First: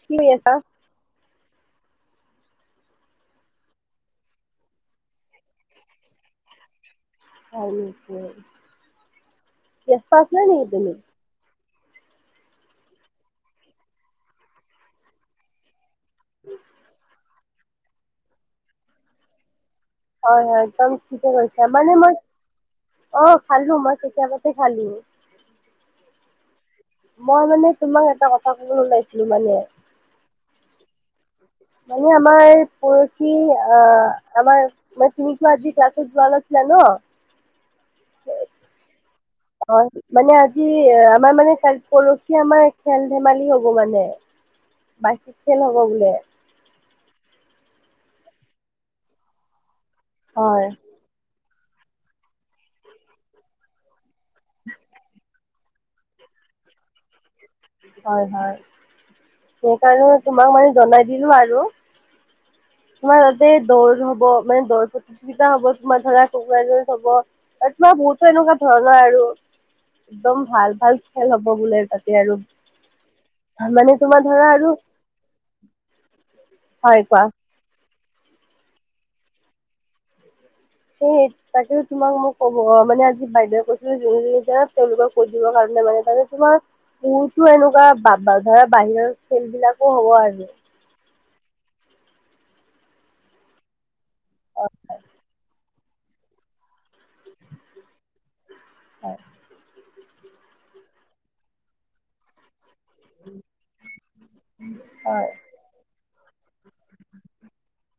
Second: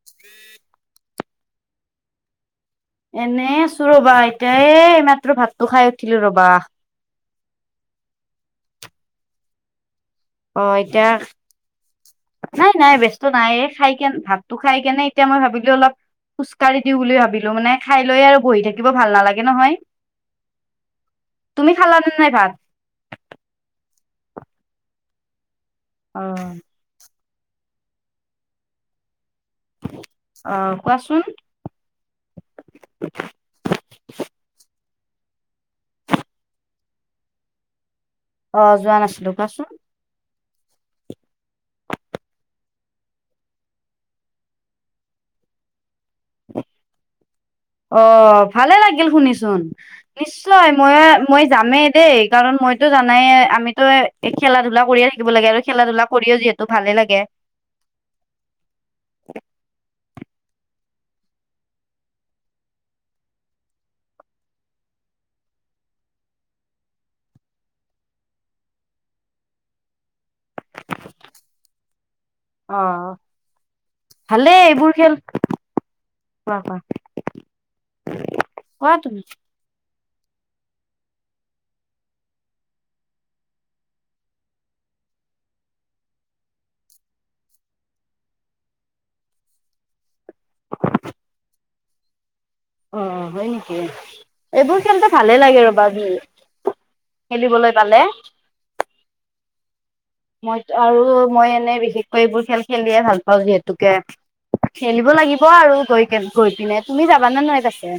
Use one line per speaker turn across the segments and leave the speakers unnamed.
কি কৈ আছা
এনেই আছো ৰবা এতিয়া এইমাত্ৰ ভাতটো খাই উঠিলো ৰবা।
আৰু ক বিয়স্ত আছে নি
অ, এতিয়া নাই - নাই ব্যস্ত নাই খাই কেনে ভাতটো খাই কেনে এতিয়া মই ভাবিলো অলপ খোজকাঢ়ি দিও বুলি ভাবিলো মানে খাই লৈ আৰু বহি থাকিব ভাল নালাগে নহয়।
হয় - হয় একদম ঠিকে কৈছা
তুমি
মানে
খালানে
মই
নাই ভাত
অ, খালো মই কেতিয়া বাতে খালো।
অ',
মই মানে তোমাক এটা কথা ক'ব ওলাইছিলো মানে।
অ, কোৱাচোন?
মানে আমাৰ পৰহি আ - আমাৰ মই তুমি টো আজি ক্লাছত যোৱা নাছিল ন।
অহ, যোৱা নাছিলো কোৱাচোন?
অ, মানে আজি আমাৰ মানে পৰহি আমাৰ খেল ধেমালি হব মানে। বাকী খেল হ'ব বোলে।
অ, ভালে লাগিল শুনিচোন
হয়
নিশ্চয় মই মই যামেই দেই কাৰণ মইটো জানায়ে আমিটো এ খেলা ধূলা কৰিয়ে থাকিব লাগে আৰু খেলা ধূলা কৰি যিহেতু ভালে লাগে।
হয় - হয় সেইকাৰণে তোমাক মানে জনাই দিলো আৰু। তোমাৰ তাতে দৌৰ হ'ব মানে দৌৰ প্ৰতিযোগিতা হ'ব তোমাৰ ধৰা কোনোবা এজনে হ'ব আৰু তোমাৰ বহুতো এনেকুৱা ধৰণৰ আৰু। একদম ভাল - ভাল খেল হ'ব বোলে তাতে আৰু।
অ,
মানে তোমাৰ ধৰা
ভালেই
আৰু
এইবোৰ খেল কোৱা - কোৱা? কোৱা তুমি?
সেই তাকে তোমাক মোক কব মানে আজি বাইদেৱে কৈছিলে যুনে যোনে যায় তেওলোকক কৈ দিবৰ কাৰণে মানে তাকে তোমাক বহুতো এনেকুৱা ধৰা বাহিৰৰ খেল বিলাকো হব আৰু।
অ, হয় নেকি এইবোৰ খেলটো ভালে লাগে ৰ'বা যি খেলিবলৈ পালে।
হয়।
মই আৰু মই এনে বিশেষ এইবোৰ খেল খেলিয়ে ভাল পাও যিহেতুকে খেলিব
হয়
লাগিব আৰু গৈ গৈ পিনে, তুমি যাবানে নাই পাছে?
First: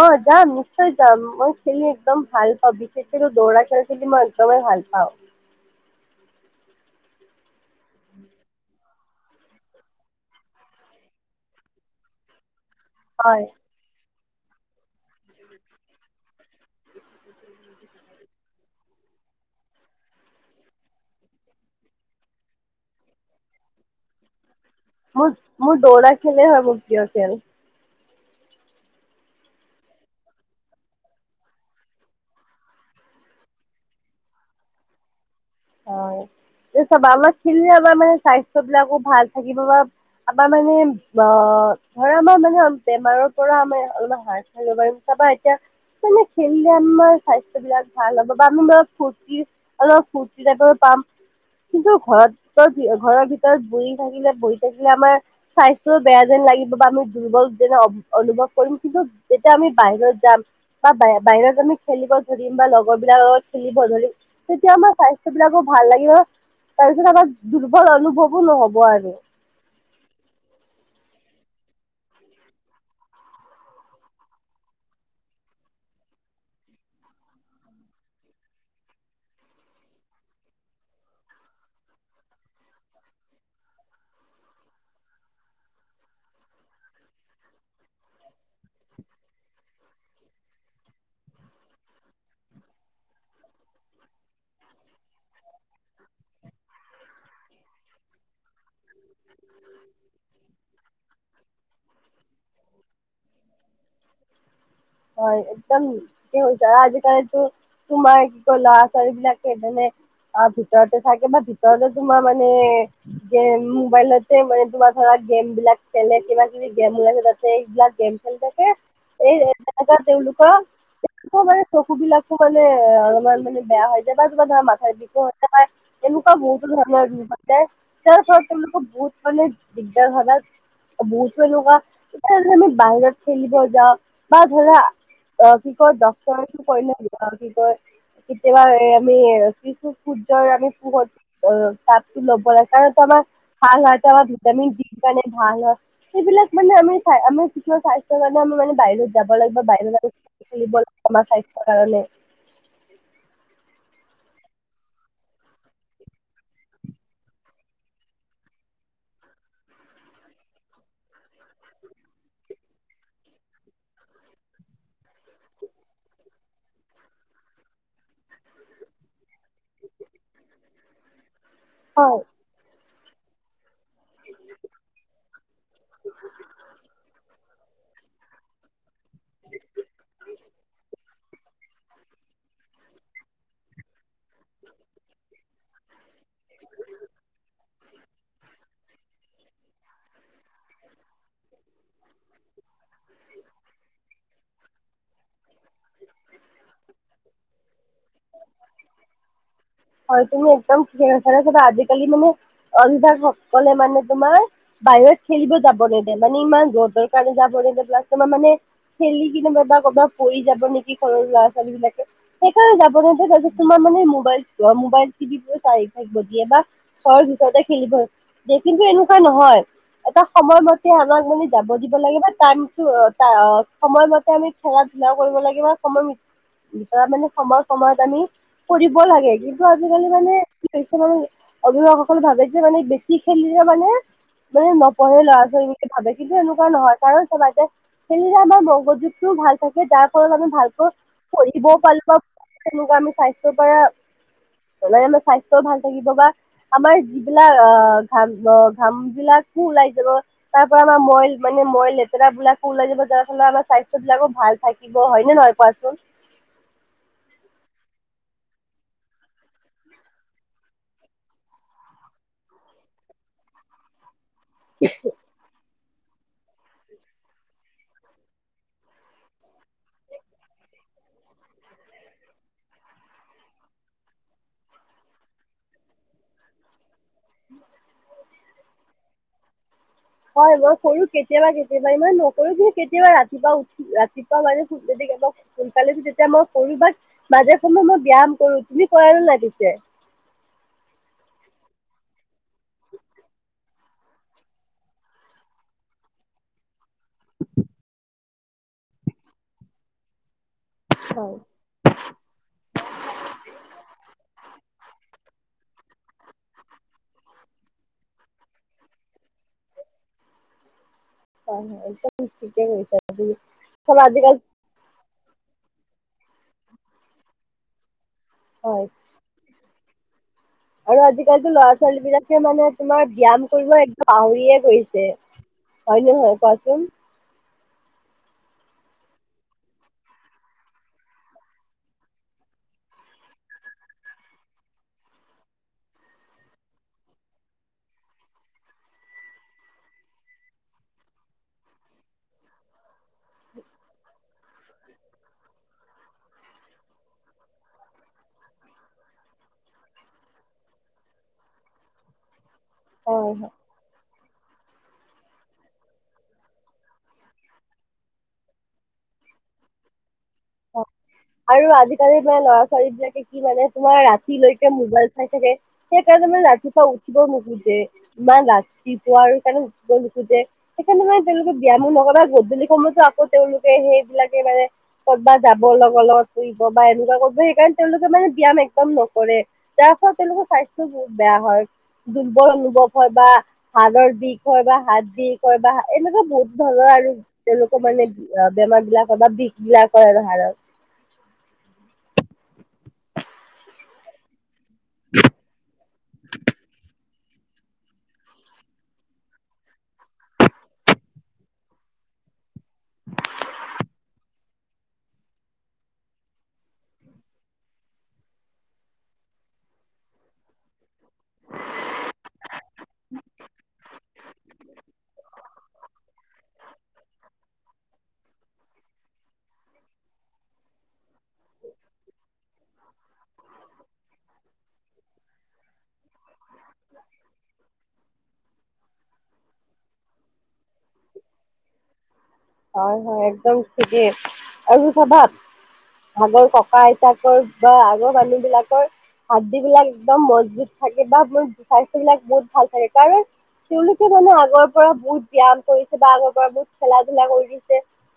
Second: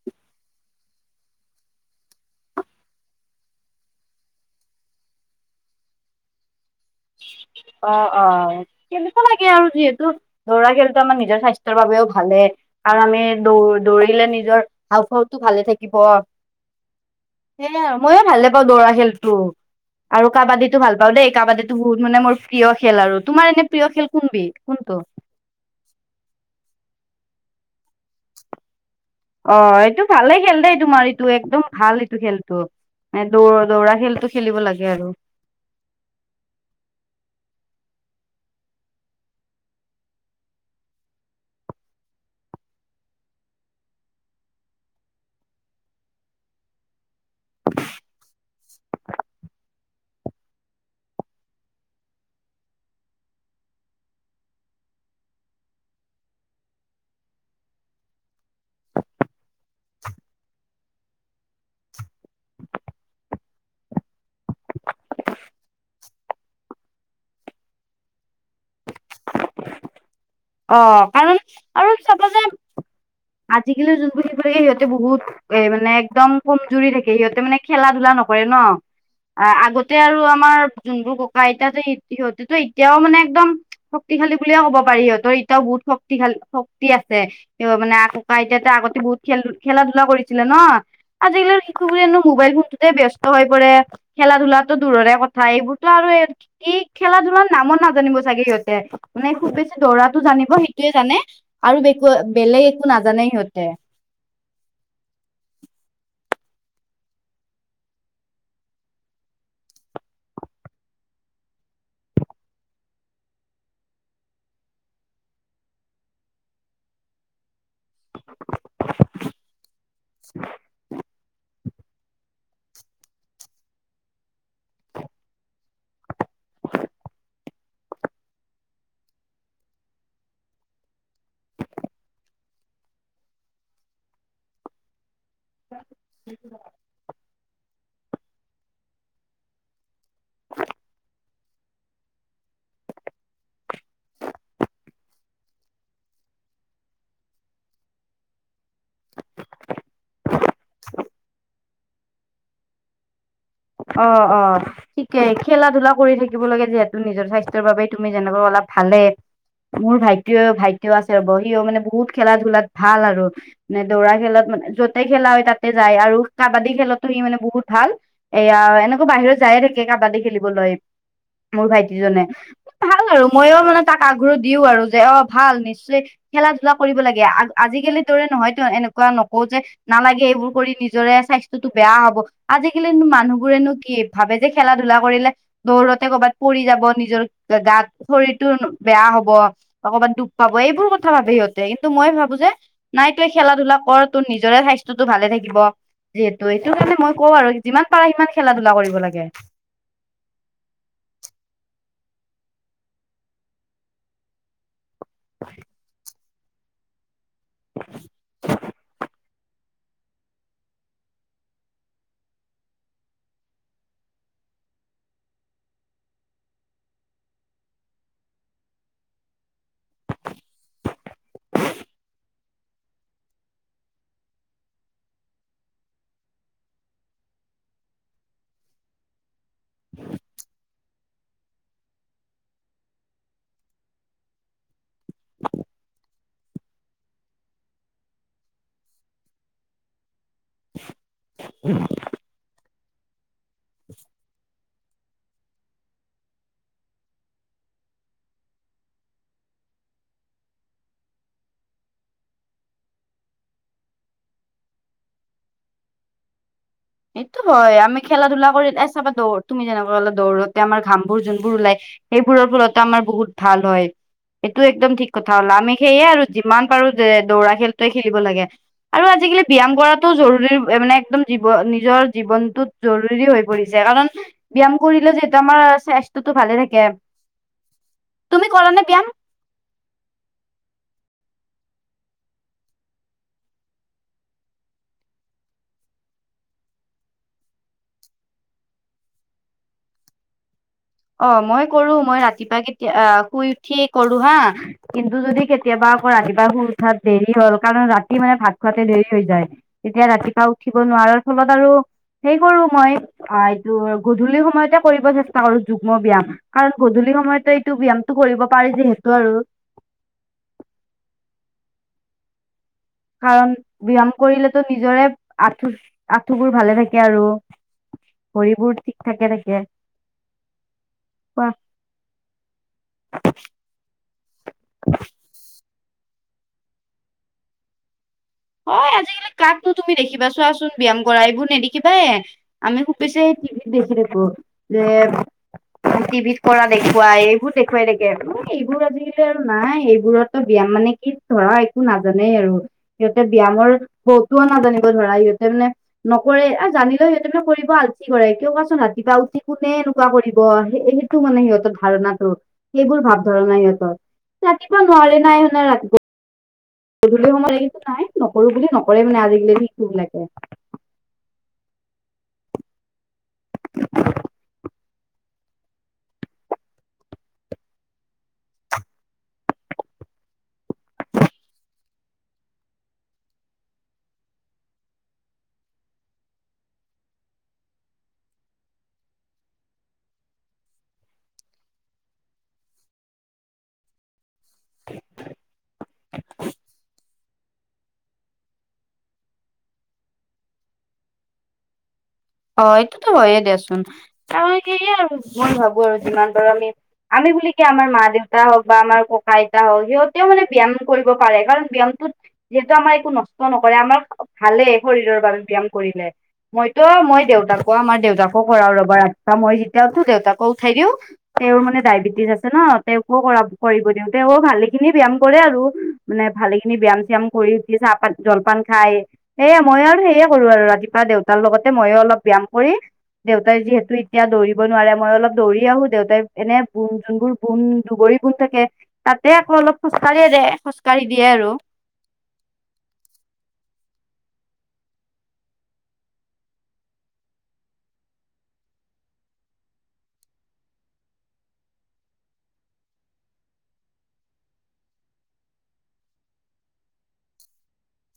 অ, যাম নিশ্চয় যাম মই খেলি একদম ভাল পাব বেছিকৈ দৌৰা খেল খেলি মই একদমেই ভাল পাও।
অ', অ', খেলিব লাগে আৰু যিহেতু দৌৰা খেলটো আমাৰ নিজৰ স্বাস্থ্যৰ বাবেও ভালে। আৰু আমি
হয়
দৌ দৌৰিলে নিজৰ হাউফাউটো ভালে থাকিব সেয়াই আৰু ময়ো ভালে পাও দৌৰা খেল টো আৰু কাবাডীটো ভাল পাও দেই কাবাডী বহুত মানে মোৰ প্ৰিয় খেল আৰু, তোমাৰ এনে প্ৰিয় খেল কোন বিধ কোনটো?
মোৰ - মোৰ দৌৰা খেলে হয় মোৰ প্ৰিয় খেল।
অ, এইটো ভালে খেল দেই তোমাৰ এইটো একদম ভাল এইটো খেলটো। এ দৌ-দৌৰা খেলটো খেলিব লাগে আৰু।
হয়। এতিয়া চাবা আমাৰ খেলিলে মানে স্বাস্থ্য বিলাকো ভাল থাকিব বা আমাৰ মানে অ', ধৰা আমাৰ মানে বেমাৰৰ পৰা আমি অলপমান হাত সাৰিব পাৰিম তাপা এতিয়া মানে খেলিলে আমাৰ স্বাস্থ্য বিলাক ভাল হ'ব বা আমাৰ ফুৰ্তি অলপ ফুৰ্তি ফুৰ্টি এটা কৰিব পাম। কিন্তু ঘৰত ভিতৰত কি ঘৰৰ ভিতৰত বহি থাকিলে বহি থাকিলে আমাৰ স্বাস্থ্যও বেয়া যেন লাগিব বা আমি দুৰ্বল যেনে অ', অনুভৱ কৰিম কিন্তু যেতিয়া আমি বাহিৰত যাম। বা বাহি বাহিৰত আমি খেলিব ধৰিম বা লগৰ বিলাকৰ লগত খেলিব ধৰিম, তেতিয়া আমাৰ স্বাস্থ্য বিলাকো ভাল লাগিব তাৰপিছত আমাৰ দুৰ্বল অনুভৱো নহ'ব আৰু।
অ', কাৰণ আৰু চাবা যে আজিকালি যোনবোৰ সেই কৰে সিহঁতে বহুত এ মানে একদম কমজুৰি থাকে সিহঁতে মানে খেলা ধূলা নকৰে ন। আ, আগতে আৰু আমাৰ যোনবোৰ ককা আইতাহঁতে এ সিহঁতেটো এতিয়াও মানে একদম শক্তিশালী বুলিয়ে ক'ব পাৰি, সিহঁতৰ এতিয়াও বহুত শক্তিশালী শক্তি আছে। এতিয়াও মানে আ ককা আইতাহঁতে আগতে বহুত খেল খেলা ধূলা কৰিছিলে ন। আজিকালিৰ শিশুবিলাকে নো ম'বাইল ফোনটোতে ব্যস্ত হৈ পৰে। খেলা ধূলাটো দূৰৰে কথা, এইবোৰটো আৰু এই এই খেলা ধূলাৰ নামো নাজানিব চাগে সিহঁতে, মানে খুব বেছি দৌৰা টো জানিব সেইটোৱে জানে আৰু একো বেলেগ একো নাজানে সিহঁতে।
হয়, একদম। হৈছে আজিকালিটো তোমাৰ কি কয় ল'ৰা ছোৱালী বিলাকে মানে আ, ভিতৰতে থাকে বা ভিতৰতে তোমাৰ মানে যেন মো মোবাইলতে মানে তোমাৰ ধৰা গেম বিলাক খেলে কিবা কিবি গেম ওলাইছে তাতে এইবিলাক গেম খেলি থাকে এই এ তেওঁলোকৰ তেওঁলোক মানে চকু বিলাক মানে অলপমান মানে বেয়া হৈ যায় বা কিবা ধৰা মাথা বিষো হৈ যায় বা। এনেকুৱা বহুতো ধৰণৰ যায় যাৰ ফলত তেওঁলোকৰ বহুত মানে দিগদাৰ হয়। বহুতো এনেকুৱা এতিয়া আমি বাহিৰত খেলিব যাওঁ বা ধৰা। অ, কি কয় ডক্টৰ কি কৰিলে কি কয়? কেতিয়াবা এ আমি যিটো সূৰ্যৰ আমি পোহৰ অ, তাতটো লভ্য নাই কাৰণ তোমাৰ ভাল হয় আমাৰ ভিটামিন ডিৰ কাৰণে ভাল হয়। সেইবিলাক মানে আমি চা আমি কিছুমান স্বাস্থ্যৰ কাৰণে আমি মানে বাহিৰত যাব লাগিব বাহিৰত খেলিব লাগিব আমাৰ স্বাস্থ্যৰ কাৰণে
অ', অ', ঠিকেই খেলা ধূলা কৰি থাকিব লাগে, যিহেতু নিজৰ স্বাস্থ্যৰ বাবে তুমি যেনেকুৱা ক'লা ভালে মোৰ ভাইটিও-ভাইটিও আছে ৰব সিয়ো মানে বহুত খেলা ধূলাত ভাল আৰু। মানে দৌৰা খেলত মানে য'তে খেলা হয় তাতে যায় আৰু কাবাডী খেলটো সি মানে বহুত ভাল। এইয়া এনেকৈ বাহিৰত যায়ে থাকে কাবাডী খেলিবলৈ মোৰ ভাইটি
হয়
জনে। ভাল আৰু মইয়ো মানে তাক আগ্ৰহ দিও আৰু যে অ, ভাল নিশ্চয় খেলা ধূলা কৰিব লাগে আ-আজিকালি দৰে নহয়তো এনেকুৱা কোৱা নকও যে নালাগে এইবোৰ কৰি নিজৰে স্বাস্থ্যটো বেয়া হব। আজিকালিনো মান মানুহবোৰেনো কি ভাবে যে খেলা ধু লা কৰিলে দৌৰতে কৰ'ৰবাত পৰি যাব নিজৰ গাত শৰীৰটো বেয়া হব অকমান দুখ পাব এইবোৰ কথা ভাবে সিহঁতে, কিন্তু মই ভাবো যে নাই তই খেলা ধূলা কৰ তোৰ নিজৰে স্বাস্থ্যটো ভালে থাকিব। যিহেতু এইটো কাৰণে মই কওঁ আৰু যিমান পাৰা সিমান খেলা ধূলা কৰিব লাগে।
হয়, তুমি একদম চেৰা চে চব আজিকালি মানে অভিভাৱক সকলে মানে তোমাৰ বাহিৰত খেলিব যাব নিদিয়ে মানে ইমান যতৰ কাৰণে যাব নিদিযে প্লাছ তোমাৰ মানে খেলি কি নো ক'বা পৰি যাব নেকি? ঘৰৰ ল'ৰা ছোৱালী বিলাকে সেইকাৰণে যাব তোমাৰ মানে মোবাইল মোবাইল ট চাৰি থাকিব দিয়ে বা, ঘৰৰ ভিতৰতে খেলিব, দে কিন্তু এনেকুৱা নহয়। এটা সময়মতে আমাক মানে যাব দিব লাগে বা টাইমটো সময়মতে আমি- খেলা ধূলা কৰিব লাগিব বা সময় ভিতৰা মানে ধৰা সময়- সময়ত আমি কৰিব লাগে কিন্তু আজিকালি মানে কিছুমান অভিভাৱকসকলে ভাবেয়ে মানে বেছি খেলিলে মানে মানে নপঢ়ে ল'ৰা ছোৱালীকে ভাবে কিন্তু এনেুৱা নহয় কাৰণ চাবা মাজে সেইদিনা আমাৰ মগজুতটোও ভাল থাকে তাৰ ফলত আমাৰ- ভালক কৰিবও পাৰিব তেনেকুৱা আমি স্বাস্থ্য-
[unintelligible]
এনেই এনেই স্বাস্থ্য ভাল থাকিব বা। আমাৰ যিবিলাক অ ঘাম অ ঘাম বিলাকো ওলাই যাব। তাৰ পৰা আমাৰ মইল মানে মই লেতেৰা বিলাকো ওলাই যাৰ ফলত আমাৰ স্বাস্থ্য বিলাকো ভাল। থাকিব হয়নে নহয় কোৱাচোন?
সেইটো হয় আমি খেলা ধূলা কৰি চাবা দৌ তুমি যেনেকোৱাললে দৌৰোতে আমাৰ ঘামবোৰ যোনবোৰ ওলাই- সেইবোৰৰ ফলতা আমাৰ বহুত ভাল হয় এইটো একদম ঠিক- কথা হ'লা আমি সেইয়ে আৰু যিমান পাৰো যে দৌৰা খেলটোৱে খেলিব লাগে। আৰু আজিকালি ব্যায়াম কৰাটো জৰুৰী মানে একদম- নিজৰ জীৱনটোত জৰুৰী হৈ পৰিছে কাৰণ। ব্যায়াম কৰিলেও যিহেতু আমাৰ স্বাস্থ্যটো ভালে থাকে তুমি কৰা নে ব্যায়াম-
হয় মই কৰো কেতিয়াবা কেতিয়াবা ইমান নকৰো কিন্তু কেতিয়াবা ৰাতিপুৱা উঠ- ৰাতিপুৱা মানে যদি সোনকালে উঠো তেতিয়া মই কৰো বাট- মাজে সময় মই ব্যায়াম কৰো তুমি কৰা নে নাই পিছে?
অ মই কৰো মই ৰাতিপুৱা কেতিয়া আহ শুই উঠিয়ে কৰো হা। কিন্তু যদি কেতিয়াবা আকৌ ৰাতিপুৱা শুই উঠাত দেৰি হ'ল কাৰণ ৰাতি মানে ভাত খোৱাতে দেৰি হৈ যায়। তেতিয়া ৰাতিপুৱা উঠিব নোৱাৰাৰ
হয়
ফলত আৰু- সেই কৰো মই, অঁ এইটো গধূলি সময়তে কৰিব চেষ্টা কৰো। যুগ্ম ব্যায়াম কাৰণ গধূলি সময়তো এইটো ব্যায়ামটো কৰিব পাৰি যিহেতু আৰু-
[unintelligible]
কাৰণ
চব
ব্যায়াম
আজিকালি
কৰিলেতো নিজৰে আঁঠু আঁঠুবোৰ ভালে থাকে আৰু। ভৰিবোৰ
হয়
ঠিক থাকে থাকে।
আৰু আজিকালিতো ল'ৰা ছোৱালী বিলাকে মানে তোমাৰ ব্যাম কৰিব এক- কাউৰিয়ে ধৰিছে হয় নহয় কোৱাচোন।
হয় আজিকালি কাকো তুমি দেখিবা চোৱাচোন ব্যায়াম কৰা এইবোৰ নেদেখিবা এ। আমি খুব বেছি বিজি থাকো যে। টিভিত কৰা দেখুৱাই এইবোৰ দেখুৱাই থাকে আৰু এইবোৰ আজিকালি আৰু নাই এইবোৰতো ব্যাম মানে- ই ধৰা একো নাজানেই আৰু সিহঁতে ব্যায়ামৰ বৌতোও নাজানিব ধৰা সিহঁতে মানে- নকৰে আৰু জানিলে সিহঁতে কৰিব আলচি হয় কৰে কিয় কোৱাচোন ৰাতিপুৱা উচি কোনে এনেকুৱা কৰিব স- টো মানে সিহঁতৰ ধাৰণাটো সেইবোৰ ভাৱ
হয় হয়।
ধাৰণা সিহঁতৰ ৰাতিপুৱা নোৱাৰে নাই সে ৰাতি- গধূলি সময়ত এইটো নাই নকৰো বুলি নকৰে মানে আজিকালি ভিকবিলাকক
আৰু আজিকালি ম‌ই ল'ৰা ছোৱালী বিলাকে কি মানে তোমাৰ ৰাতিলৈকে মোবাইল চাই- থাকে, সেইকাৰণে মানে ৰাতিপুৱা উঠিব নোখোজে। ইমান ৰাতিপুৱা আৰু সেইকাৰণে উঠিব নোখোজে। সেইকাৰণে মানে তেওঁলোকে ব্যায়ামো নহবা গধূলি সময়তো আকৌ তেওঁলোকে সেইবিলাকে মানে- কপা যাব লগৰ লগত শুইব বা এনেকুৱা কৰিব সেইকাৰণে তেওঁলোকে মানে ব্যায়াম একদম নকৰে। যাৰ ফলত তেওঁলোকৰ স্বাস্থ্যও বহুত বেয়া হয়, দুৰ্বল অনুভৱ হয় বা হাৰ্ডৰ বিষ- হয় বা হাৰ্ডি কয় বা এনেকুৱা বহুত ধৰণৰ আৰু- তেওঁলোকৰ মানে বেমাৰ বিলাক হয় বা বিষ বিলাক হয় আৰু হাড়ত।
অ এইটোতো হয়ে দেচোন, তই- সে আৰু মই ভাবো আৰু যিমান পাৰো আমি আমি বুলি- আমাৰ মা দেউতা হওক বা আমাৰ ককা আইতা হওক সিহঁতেও মানে ব্যায়াম কৰিব পাৰে কাৰণ ব্যায়ামটোত- যিহেতু আমাৰ একো নষ্ট নকৰে আমাৰ ভালেই শৰীৰৰ বাবে ব্যায়াম কৰিলে মইতো মই- দেউতাকো আমাৰ দেউতাকো কৰাও ৰবা ৰাতিপুৱা মই যেতিয়া উঠো দেউতাকো উঠাই দিও তেওঁৰ মানে ডায়বেটিছ আছে ন' তেওঁ কো কৰা কৰিব দিওঁ তেওঁ ভালেখিনি ব্যায়াম কৰে আৰু মানে ভালে খিনি ব্যায়াম চিয়াম কৰি- চাহপাত জলপান খাই সেয়া মই আৰু সেয়ে কৰো আৰু ৰাতিপুৱা দেউতাৰ লগতে মইয়ো অলপ- ব্যায়াম কৰি দেউতাই যিহেতু এতিয়া দৌৰিব নোৱাৰে মই অলপ দৌৰি আহো দেউতাই এনে বোণ যোনবোৰ বোন দুবৰী বোণ থাকে তাতে আকৌ অলপ খোজকাঢ়িয়ে দে খোজ খোজ কাঢ়ি দিয়ে আৰু।
হয়- হয় একদম ঠিকেই আৰু চাবা আগৰ ককা -আইতাকৰ বা আগৰ মানুহ বিলাকৰ হাড্ডী বিলাক একদম মজবুত থাকে বা মই স্বাস্থ্য বিলাক বহুত ভাল থাকে কাৰণ তেওঁলোকে মানে আগৰ পৰা বহুত ব্যায়াম কৰিছে বা আগৰ পৰা বহুত খেলা -ধূলা কৰি দিছে।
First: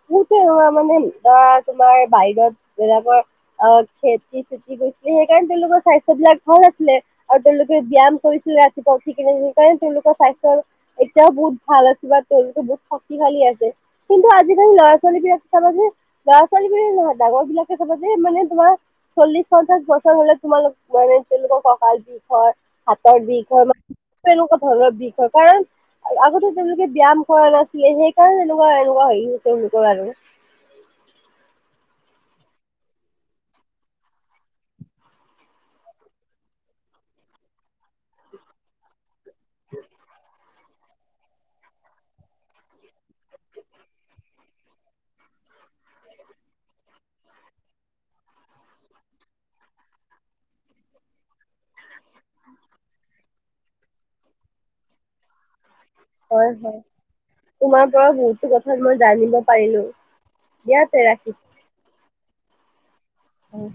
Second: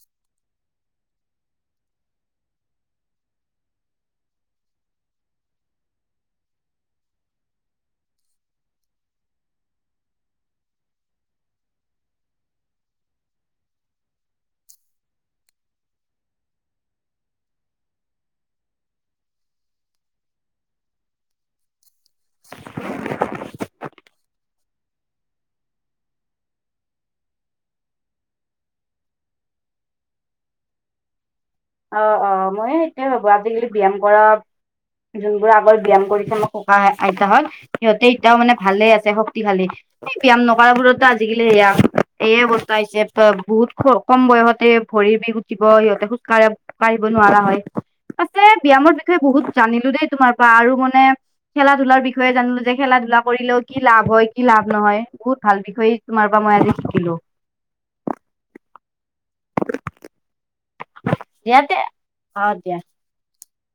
হেই তেনেকুৱা মানে অ, তোমাৰ বাহিৰত বেলেগৰ অ, খেতি-চে [unintelligible] সেইকাৰণে তেওঁলোকৰ স্বাস্থ্যবিলাক ভাল আছিলে। আৰু তেওঁলোকে ব্যায়াম কৰিছিলে ৰাতিপুৱা উঠি কিনে সেইকাৰণে তেওঁলোকৰ স্বাস্থ্যৰ এতিয়াও বহুত ভাল আছে বা তেওঁলোকে বহুত শক্তিশালী আছে। কিন্তু আজিকালি ল'ৰা -ছোৱালী বিলাক চাবা যে ল'ৰা -ছোৱালী বোলিয়ে নহয় ডাঙৰ বিলাকে চাবা যে মানে তোমাৰ চল্লিশ, পঞ্চাশ বছৰ হলে তোমালোক মানে তেওঁলোকৰ কঁকাল বিষ হয়, হাতৰ বিষ [unintelligible] এনেকুৱা ধৰণৰ বিষ হয় কাৰণ আগতে তেওঁলোকে ব্যায়াম কৰা নাছিলে সেইকাৰণে তেনেকুৱা এনেকুৱা হেৰি হৈছে [unintelligible]
অ', অ', মই সেইটোৱে ভাবো আজিকালি ব্যায়াম কৰা যোনবোৰ আগৰ ব্যায়াম কৰিছে মই ককা- আইতাহত সিহঁতে এতিয়াও মানে ভালে আছে শক শক্তিশালী এই ব্যায়াম নকৰা বোৰৰতো আজিকালি সেয়া এইয়ে অৱস্থা হৈছে বহুত কম বয়সতে ভৰিৰ বিষ উঠিব সিহঁতে খোজকাঢ়ে খোজকাঢ়িব বাঢ়িব নোৱাৰা হ'য়। পাছে ব্যায়ামৰ বিষয়ে বহুত জানিলোঁ দেই তোমাৰ পৰা আৰু মানে খেলা-ধূলাৰ বিষয়ে জানিলোঁ যে খেলা-ধূলা কৰিলেও কি লাভ হ'য় কি লাভ নহ'য় বহুত ভাল বিষয়েই
হয় - হয় তোমাৰ পৰা বহুতো কথাত মই জানিব পাৰিলোঁ দিয়া তে ৰাখিছো।
দিয়া তে অ, দিয়া।
উম,